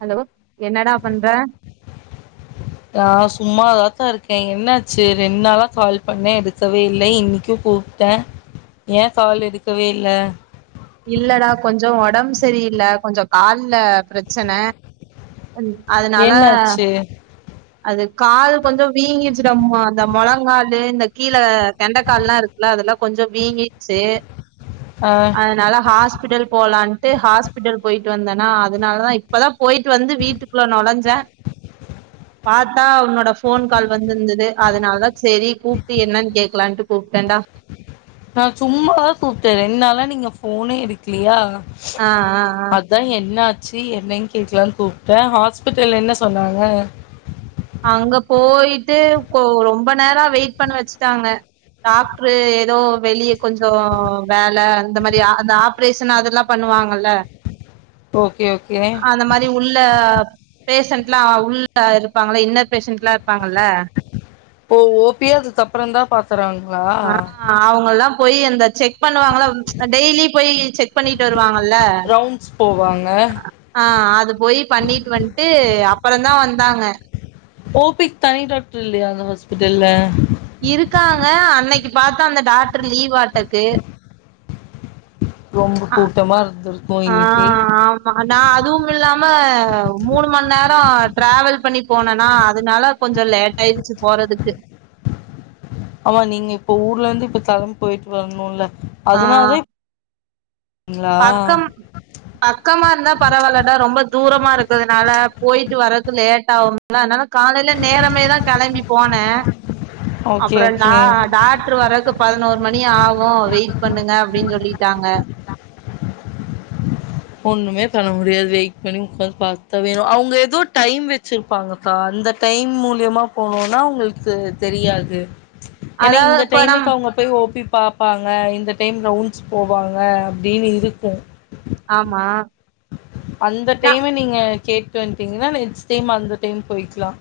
Hello என்னடா பண்ற ஒர்க்கா இருக்கேன் என்னாச்சு ரெண்டு நாளா கால் பண்ண எடுக்கவே இல்லை இன்னைக்கும் கூப்ட்ட ஏன் கால் எடுக்கவே இல்லை இல்லடா கொஞ்சம் ஒடம் சரியில்ல கொஞ்சம் கால்ல பிரச்சன [inaudible] அதனால என்னாச்சு அது கால் கொஞ்சம் வீங்கிடுச்சுடாமா அந்த மொளங்காலு இந்த கீழ கெண்டக்கால்லாம் இருக்குல்ல அதெல்லாம் கொஞ்சம் வீங்கிடுச்சு ஆ அதனால ஹாஸ்பிட்டல் போலான்ட்டு ஹாஸ்பிட்டல் போயிட்டு வந்தேனா அதனாலதான் இப்பதான் போயிட்டு வந்து வீட்டுக்குள்ள நுழஞ்சேன் பார்த்தா உன்னோட போன் கால் வந்திருந்தது அதனாலதான் சரி கூப்பிட்டு என்னன்னு கேக்கலான்ட்டு கூப்பிட்டேடா நான் சும்மாதான் கூப்ட்டேன் ரெண்டு நாளா நீங்க போனே எடுக்கலையா ஆ ஆ ஆ அதான் என்ன சி என்னன்னு கேக்கலாம்னு கூப்பிட்டேன் ஹாஸ்பிட்டல்ல என்ன சொன்னாங்க அங்க போயிட்டு ரொம்ப நேரம் வெயிட் பண்ண வச்சுட்டாங்க டாக்டரு ஏதோ வெளியே கொஞ்சம் வேல இந்த மாரி அந்த ஆப்ரேஷன் அதெல்லாம் பண்ணுவாங்கல்ல ஓகே ஓகே அந்த மாரி உள்ள பேசன்ட்லாம் உள்ள இரு இருப்பாங்கள இன்னர் பேஷன்ட் எலாம் இருப்பாங்கல்ல ஓ ஓபியா அது அப்பறம் தான் பா்த்த ஆஹ் அவங்கல்லாம் போய் அந்த செக் க் பண்ணுவாங்கள டெய்லி போய் செக் பண்ணிட்டு வருவாங்கல ரவுண்ட்ஸ் போவாங்க ஆஹ் அது போய் பண்ணிட்டு வந்ட்டு அப்புற தான் வந்தாங்க பிட்டல இருக்காங்க அன்னைக்கு பாத்தா அந்த டாக்டர் லீவ் ஆட்டக்கு ரொம்ப கூட்டமா இருந் ஆ ஆமா நான் அதுவும் இல்லாம மூணு மணி நேரம் [inaudible] டிரராவல் பண்ணி போனனா அதனால கொஞ்சம் லேட் ஆயிடுச்சு போறதுக்கு ஆமா நீங்க இப்ப ஊர்ல இருந்து இப்ப கெளம்பு போயிட்டு வரணும்ல்ல ஆ அது நால தான் இப் பக்கம் பக்கமா இருந்தா பரவாயில்டா ரொம்ப தூரமா இருக்கதுனால போயிட்டு வர்றது லேட் [inaudible] அதனால காலயில நேரமேதான் கிளம்பி போனேன் ஓகே அப்பறம் டா ஓகே டாக்டரு வரக்கு பதினோரு மணி ஆகும் வெயிட் பண்ணுங்க அப்டின்னு சொல்லிட்டாங்க ஒண்ணுமே பண்ண முடியாது வெயிட் பண்ணி உடக்காந்து பார்த்தா வேணும் அவங்க ஏதோ டைம் வச்சிருப்பாங்கக்கா அந்த டைம் மூலியமா போனும்னா அவங்களுக்கு தெரியாது ஏன்னா அதாவது இந்த இப்ப நம் டைமுக்கு அவங்க போய் ஓப்பி பார்ப்பாங்க இந்த டைம் ரவுண்ட்ஸ் போவாங்க அப்படின்னு இருக்கும் ஆமா அந்த நா டைம நீங்க கேட்டுவன்டீங்கன்னா நெக்ஸ்ட் டைம் அந்த டைம் போயிக்கலாம்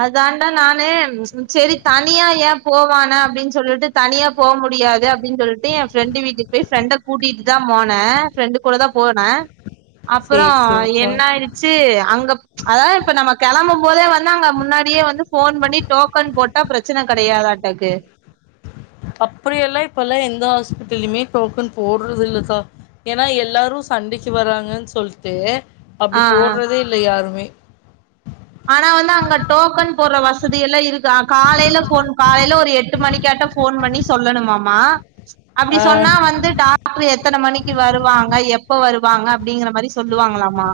அதான்டாநானு செரி தனியா ஏன் போவானே அப்படின்னு சொல்லிட்டு தனியா போக முடியாது அப்புடின்னு சொல்லிட்டு என் ஃப்ரெண்டு வீட்டுக்கு போய் ஃப்ரெண்டை கூட்டிட்டு தான் போனேன் ஃப்ரெண்டு கூட தான் போனேன் சேரி அப்புறம் சேரிக்கா என்ன ஆயிடுச்சு அங்க அதாவது இப்ப நம்ம கிளம்பு போதே வந்து நாங்க முன்னாடியே வந்து போன் பண்ணி டோக்கன் போட்டா பிரச்சனை கிடயாதட்டக்கு அப்படியெல்லாம் இப்பல்லாம் எந்த ஹாஸ்பிட்டலேயுமே டோக்கன் போடுறது இல்லகா ஏன்னா எல்லாரும் சண்டைக்கு வராங்கன்னு சொல்லிட்டு ஆ அப்புடி ஆ போடுறதே இல்ல யாருமே ஆனா வந்து அங்க டோக்கன் போடுற வசதி எல்லாம் இருக்கு காலையில போன் காலையில ஒரு எட்டு மணிக்கு கேட்ட போன் பண்ணி சொல்லணும்மாமா அப்படி ஆ சொன்னா வந்து டாக்டர் எத்தனை மணிக்கு வருவாங்க எப் இப்ப வருவாங்க அப்புடிங்கிற மாதிரி சொல்லுவாங்களாமா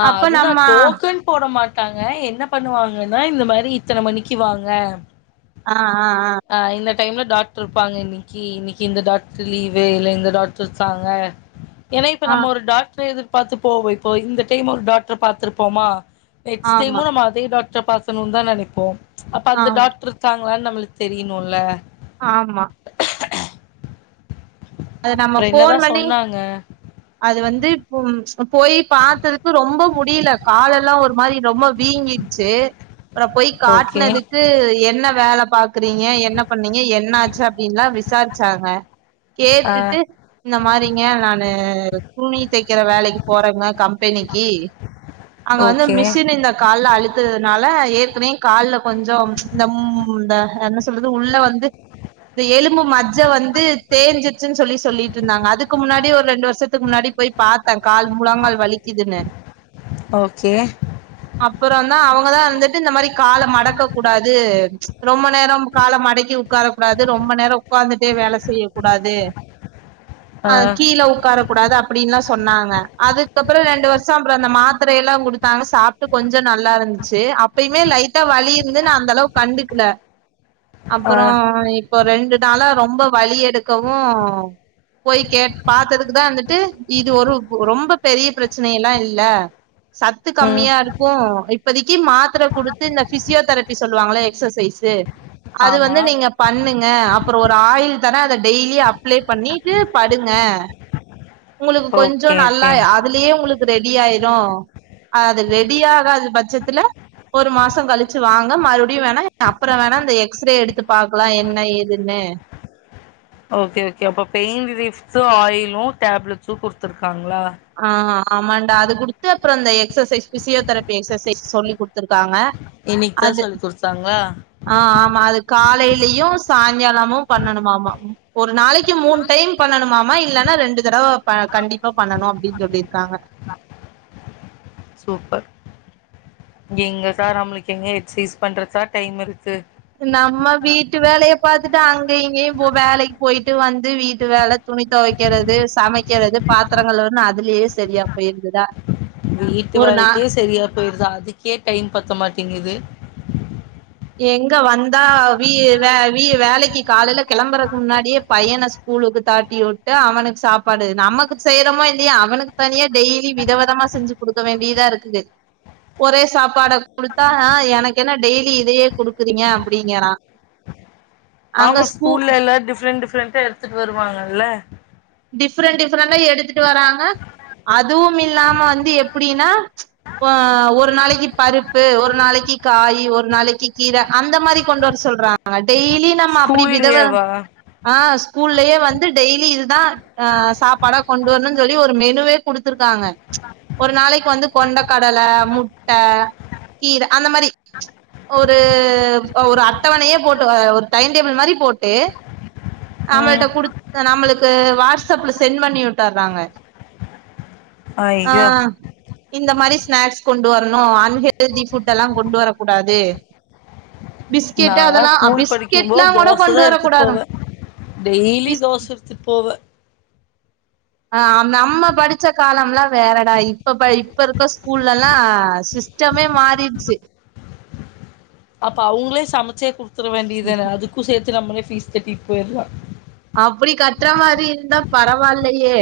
ஆஹ் அப்ப நம்ம அதுதான் டோக்கன் போட மாட் ட்டாங்க என்ன பண்ணுவாங்கன்னா இந்த மாரி இத்தனை மணிக்கு வாங்க ஆஹ் ஆஹ் ஆஹ் ஆ இந்த டைம்ல டாக்டர் இருப்பாங்க இன்னைக்கு இன்னைக்கு இந்த டாக்டர் லீவு இல்ல இந்த டாக்டர் இருக்காங்க ஏன்ன இப்ப ஆ ஆ நம்ம ஒரு டாக்ர எதிர் பாத்து போவோம் இப்போ இந்த இருமல் டாக்டர் பாத்துருப்போமா ஆ நெக்ஸ்ட் ஆமா டைமு நாம அதே டாக்ட இத பாக்கனும் தான் நினப்போம் அப்ப ஆ அந்த டாக்டரு தான் இதனு நம்மளுக்கு தெரியுணுல்ல ஆமா அது நம்ம அப்புறம் போன் என்னதான் பண்ணி சொன்னாங்க அது வந்து இப்ப போய் பாத்ததுக்கு ரொம்ப முடியல காலெல்லாம் ஒரு மாரி ரொம்ப வீங்கிடுச்சு அப்புறம் போய் ஓகே காட்டுனதுக்கு என்ன வேல பாக்குறீங்க என்ன பண்ணீங்க என்னாச்சு அப்டின்லாம் விசாரிச்சாங்க ஆ கேட்டுட்டு இந்த மாரிங்க நானு புனித் தேக்கிற வேலைக்கு போறமே கம்பெனிக்கு அங்க வந்து ஓகே மிஷின் இந்த கால்ல அழுத்துறதுனால ஏற்கனவே காலல கொஞ்சம் இந்த என்ன சொல்து உள்ள வந்து இந்த ஏழு ம்பு மஜ்ஜை வந்து வலிச்சு சொல்லி சொல்லிட்டு இருந்தாங்க அதுக்கு முன்னாடி ஒரு ரெண்டு வருத்துக்கு முன்னாடி போய் பாத்தே கால் முழங்கால் வலிக்குதுன்னு ஓகே அப்பறான தான் அவங்கதான் இருந்துட்டு இந்த மாதிரி கால மடக்க கூடாது ரொம்ப நேரம் கால மடக்கி உக்காரக்க கூடாது ரொம்ப நேரம் உக்காந்துட்டே வேல செய்ய கூடாது ஆ கீழ உட்கார கூடாது அப்டின்னுலாம் சொன்னாங்க அதுக்கப்பறம் ரெண்டு வருஷம் அப்பறம் அந்த மாத்திரையலாம் குடுத்தாங்க சாப்பிட்டு கொஞ்சம் நல்லா இருந்துச்சு அப்யுமே லைட்டா வழி இருந்து நான அந்த அளவுக்கு கண்டுக்கல ஆ அப்றோம் இப்போ ரெண்டு தல ரொம்ப வலி எடுத் இருக்கவும் போய் பாாத்ததுக்குதான் வந்துட்டு இது ஒரு ரொம்ப பெரிய பிரச்சனைையலா இல்ல சத்து ம் கம்மியா இருக்கும் இப்பதிக்கு மாத்திர குடுத்து இந்த பிசியோதெரபி சொல்லுவாங்கள எக்சஸ் சைசு அது ஆமா வந்து நீங்க பண்ணுங்க அப்புறோம் ஒரு ஆயிள் தரேன் அத டெய்லி அப்ளை பண்ணிட்டு படுங்க உங்களுக்கு ஓகே கொஞ்சோம் நல்லா ஓகே அதுலயே உங்களுக்கு ரெடி ஆயிடும் அது ரெடி ஆகாது [inaudible] பட்சத்துல ஒரு மாசம் கழிச்சு வாங்க மறுபடியும் வேணா அப்பறம் வேணா இந்த எக்ஸ்ரே எடுத்து பாக்லாம் என்ன எதுன்னு சோ ஆயிலும் டேப்லெட்ஸும் கொடுத்துருக்காங்க ஆ ஆமாண்டா அது குடுத்து அப்புறம் அந்த எக்சசைஸ் பிஸியோதெரபி எக்சசைஸ் சொல்லி கொடு இருக்காங்க இன்னைக்கு தா அது சொல்லி குடுத்தாங்களா ஆ ஆமா அது காலெயிலும் சாயந்தரமும் சாங்காலமும் பண்ணணுமாமா ஒரு நாளைக்கு மூண் டைம் பண்ணணுமா மா இல்லன்னா ரெண்டு தடவ கண்டிப்பா பண்ணணும் அப்டின்னு சொல்லிருக்காங்க சூப்பர் எங்கசார் நம்பளுக்கு எங்க எக்சைஸ் பண்றதுக்கா டைம் இருக்கு நம்ம வீட்டு வேலய பாத்துட்டு அங்க இங்கயும் போ வேலைக்கு போயிட்டு போயிட்டு வந்து வீட்டு வேல துணி தொவைக்கறது சமைக்கறது பாத்திரங் கழுவுறது அதுலயே சரியா போயிருததா வீட்டு வேலைக்கே சரியா போயிருதா அதுக்கே டைம் பத்த மாட்டேங்குது எங்க வந்தா வீ வே வீ வேலைக்கு காலையில கெளம்புறதுக்கு முன்னாடியே பையன ஸ்கூலுக்கு தாட்டி வுட்டு அவனுக்கு சாப்பாடு நமக்கு செய்றோமோ இல்லையோ அவனுக்கு தனியா டெய்லி விதவதமா செஞ்சு குடுக்க வேண்டியதா இருக்குது ஒரே சாப்பாட கொடுத்தா எனக்கு என்ன டெய்லி இதையே குடுக்குறீங்க அப்படிங்கறான் ஆமா ஸ்கூல்ல எல்லாரும் டிஃப்ரெண்ட் டிஃப்ரெண்டா எடுத்துட்டு வருவாங்கல்ல டிஃப்ரெண்ட் டிஃப்ரெண்டா எடுத்துட்டு வராங்க அது அதுவும் இல்லாம வந்து எப் அப்புடின்னா ஹ ஒரு நாளக்கி பருப்பு ஒரு நாளக்கி காயி ஒரு நாளக்கி கீர அந்த மாரி கொண்டு வர சொல்றாங்க டெய்லி நம்ம அப்புடி விதவ ஸ்கூல்லயேவா ஆஹ் ஸ்கூல்லயே வந்து டெய்லி இதுதான் ஆ சாப்பாடா கொண்டு வரணுன்னு சொல்லி ஒரு மெ மெனுவே குடுத்துருங் த்தாங்க ஒரு நாளைக்கு வந்து கொண்ட கடல முட்ட கீர அந்த மாரி ஒரு ஒரு அட்டவணையே போட்டு ஒரு டைம் டேபிள் மாரி போட்டு நம்மள் ம் ட்ட குடுத் நம்மளுக்கு வாட்ஸ்அப்ல சென்ட் பண்ணி விட்டர்றாங்க ஐயோ ஆஹ் இந்த மாரி ஸ்நாக்ஸ் கொண்டு வரணு அன் ஹெல்தி ஃபுட் எல்லா கொண்டு வரக் கூடாது பிஸ்கெட் நாலா அதெல்லாம் ஸ்கூல் பிஸ்கெட் படிக்கும்போது எல்லாம் கூட தோச கொண்டு தா எடுத்துட்டு வரக்கூடாதா போவே டெய்லி தோச எடுத்து போ போவ ஆஹ் நம்ம படிச்ச காலம் எல்லாம் வேறடா இப்ப ப இப்ப இருக்க ஸ்கூல்லலா சிஸ்டமே மாறிடுச்சு அப்ப அவங்ளே சமைச்சே குடுத் கொடுத்தர வேண்டியதானே அதுக்கு சேத்து நம்மளே ஃபீஸ் கட்டிட்டு போயிரலா அப்டி கட்ற மாரி இருந்தா பரவால்லையே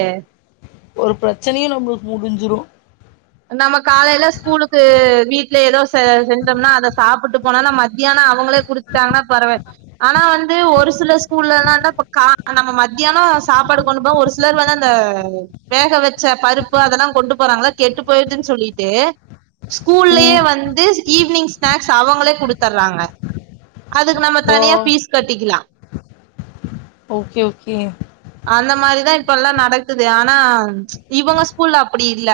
ஒரு பிரச்சனையும் நம்மளுக்கு முடிஞ்சுரும் நம்ம காலைல ஸ்கூலுக்கு வீட்ல ஏதோ செ செஞ்சோம்னா அத சாப்பிட்டு போனோன்னா மத்யானோ அவங்களே குடுத்துட்டாங்கன்னா பறவால் ஆனா வந்து ஒரு சில ஸ்கூல்ல என்னனான்னா இப்ப கா நம்ம மத்யானோ சாப்பாடு கொண்டு போவோ ஒரு சிலர் வந்து அந்த வேக வச்ச பருப்பு அதெல்லா கொண்டு போறாங்கள கெட்டு போயிடுதுன்னு சொல்லிட்டு ஸ்கூல்லேயே ம் வந்து ஈவினிங் ஸ்நாக்ஸ் அவங்களே குடுத்துடறாங்க அதுக்கு நம்ம ஓ தனியா ஃபீஸ் கட்டிக்கலா ஓகே ஓகே இப்போலா நடக்குது ஆனா இவங்க ஸ்கூல்ல அப்டி இல்ல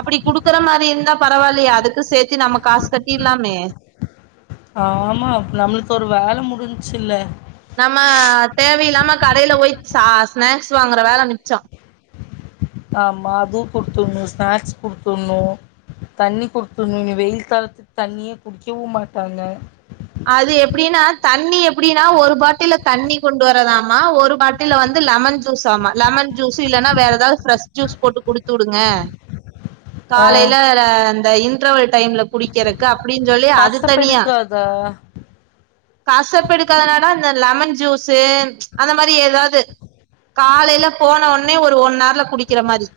அப்படி குடுக்குற மாரி இருந்தா பரவால்லயே அதுக்கு சேத்தி நம்ம காசு கட்டிரலாமே ஆமா நம்மளுக்கு ஒரு வேல முடிஞ்ச்சுல்ல நம்ம தேவையில்லாம கடையில போய் ஸா ஸ்நாக்ஸ் வாங்குற வேல மிச்சோ ஆமா அதுவும் குடுத்துடுணும் ஸ்நாக்ஸ் குடுத்துடுணும் தண்ணி குடுத்துடுணும் வெயில் காலத்துல தண்ணியே குடிக்கவும் மாட்டாங்க அது எப்டின்னா தண்ணி எப்டின்னா ஒரு பாட்டில தண்ணி கொண்டு வரதாமா ஒரு பாட்டில வந்து லெமன் ஜூஸ் ஆமா லெமன் ஜூஸ் இல்லைன்னா வேற ஏதாவது ஃப்ரெஷ் ஜூஸ் போட்டு குடுத்துடுங்க ஆ காலையில அந்த இந் இன்டெர்வல் டைம்ல குடிக்கிறக்கு அப் அப்புடினு சொல்லி அது தனியா கசப்பெடுக்காதா? காசு பிடிக்காதது என்னன்னா இந்த லெமன் ஜூஸு அந்த மாரி ஏதாவது காலைல போன உடனே ஒரு ஒன் அவர்ல குடிக்கிற மாரி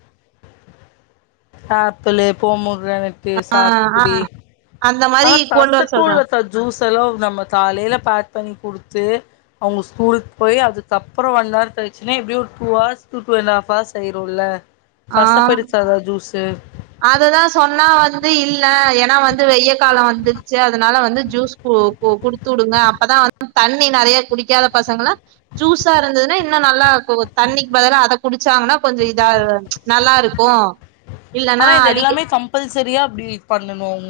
ஆப்பிளு போமோ கிரானெட்டு ஆ ஆ சாத்துக்குடி அந்த ஆன மாரி கொண்டு வர சொல்றா கசக்குலக்கா ஜூஸ் ல்லோ நம்ம காலைல பேக் பண்ணி குடுத்து அவங்க ஸ்கூலுக்கு போய் அதுக்கப்றம் ஒன் ஹர் கழிச்சி நா எப்படிய ஒரு two hours two two and half hours ஆயிரும்ல கசப்பு எடுக்காத ஜூஸ் ஹு அததான் சொன்னா வந்து இல்லா ஏன்னா வந்து வெய காலம் வந்துருச்சு அதனால வந்து ஜூஸ் கு குடுத்துவுடுங்க அப்பதான் வந்து தண்ணி நிறைய குடிக்காத பசங்கலான் ஜூஸா இருந்ததுன்னா இன்னும் நல்லா கு தண்ணிக்கு பதில அத குடிச்சாங்கன்னா கொஞ்சம் இதா நல்லா இருக்கும் ஆனா இது எல்லாமே கம்பல் சரியா அப்படி பண்ணனும்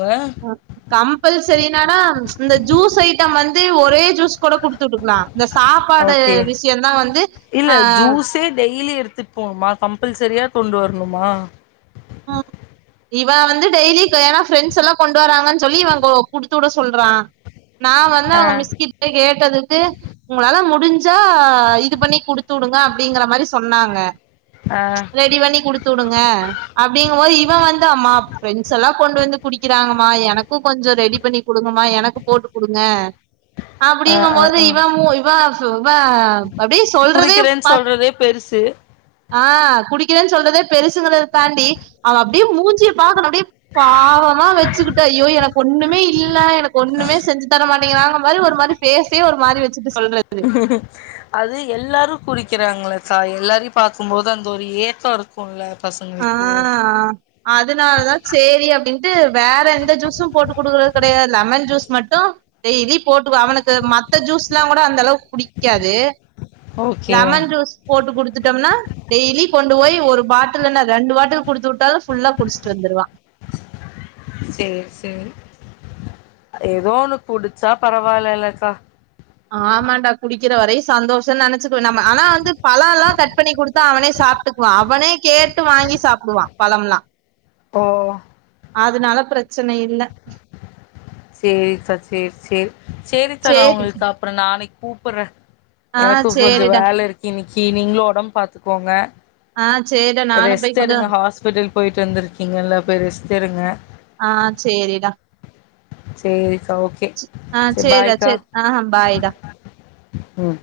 கம்பல்சரிநானா இந்த ஜூஸ் ஐட்டம் வந்து ஒரே ஜூஸ் கூட குடுத்துவுட்டுக்கலாம் இந்த சாப்பாடு ஓகே விஷயம்தான் வந்து இல்ல ஆஹ் ஜூஸே டெய்லி எடுத்துட்டு போனுமா மாசம் மாசம் சார்யாபோணுமா கம்பல்சரியா கொண்டு வரணுமா ம் இவன் வந்து டெய்லி ஏன்னா ஃப்ரெண்ட்ஸ் எல்லாம் கொண்டு வராங்கன்னு சொல்லி இவன் குடுத்து விட சொல்றான் நான் வந்து ஆ அவங்க மிஸ்கிட்ட கேட்டது உங்களால முடிஞ்சா இது பண்ணி குடுத்துவுடுங்க அப்படிங்கற மாரி சொன்னாங்க ஆ ரெடி பண்ணி குடுத்துடுங்க அப்படிங்கும்போது இவன் வந்து அம்மா ப்ரெண்ட்ஸ் எல்லாம் கொண்டு வந்து குடிக்கிறாங்கமா எனக்கும் கொஞ்சம் ரெடி பண்ணி கொடுங்கமா எனக்கும் போட்டு கொடுங்க ஆ ஆ அப்படிங்கும்போது ஆ இவ மோ இவ இவ அப்படி சொல்றதே குடிக்கிறேன்னு பா சொல்றதே பெருசு ஆஹ் குடிக்கிறேன்னு சொல்றதே பெருசுங்க தாண்டி அப்படியே மூஞ்சிய பாக்கணும் அப்படியே பாவமா வெச்சிக்கிட்டு அய்யோ எனக்கு ஒண்ணுமே இல்ல ஒண்ணமே செஞ்சிதரமாட்டேங்குறாங்க மாறி ஒரு மாரி பாஸ்சையே ஒரு மாரி வே அது எல்லாரும் குறி க்கிறார்களாக்கா எல்லோரையும் பார்க்கும்போது அந்த ஒரு ஏக்கம் இருக்கும்ல ஆஹ் அதனாலதான் சரி அப்படின்ட்டு வேற எந்த ஜூஸும் போட்டு குடுக்கறது கிடையாது லெமன் ஜூஸ் மட்டும் டெய்லி போட்டு அவனுக்கு மத்த ஜூஸ்லாம் கூட அந்த அளவுக்கு புடிக்காது ஓகே லெமன் ஜூஸ் போட்டு கொடுத்துட்டோம்னா டெய்லி கொண்டு போய் ஒரு பாட் டில் ரெண்டு பாட்டில் குடுத்துட்டாலும் புல்லா குடிச்சுட்டு வந்துருவான் சேரி சேரி ஏதோ ஒனக்கு குடிச்சா பரவாயில்லலக்கா ஆமாண்டா குடிக்கிற வரையும் சந்தோஷம்னு நினைச்சுக்குன் நம்ம ஆனா வந்து பழம் எல்லாம் கட் பண்ணி கொடுத்தா அவனே சாப்பிட்டுக்குவான் அவனே கேட்டு வாங்கி சாப்பிடுவான் பழம்எல்லாம் ஓ அதனால பிரச்சனை இல்ல சரி தா சரி சரி சரித்தா நான் சேரி உங்களுக்கு அப்புறம் நாளைக்கு கூப்புறன் ஆ எனக்கும் கொஞ்சம் சேரிடா வேலை இருக்கு இன்னிக்கி நீங்களும் உடம்பு பாத்துக்கோங்க ஆ சேரிடா நானு போய் ரெஸ்ட் கொஞ்சோ எடுங்க ஹாஸ்பிடல் போயிட்டு வந்திருக்கீங்க இல்ல போய் ரெஸ்ட் எடுங்க சேரிக்கா ஓகே ஆஹ் சேரி செரி டா செரி ஆஹ் ஹ பாய்டா உம்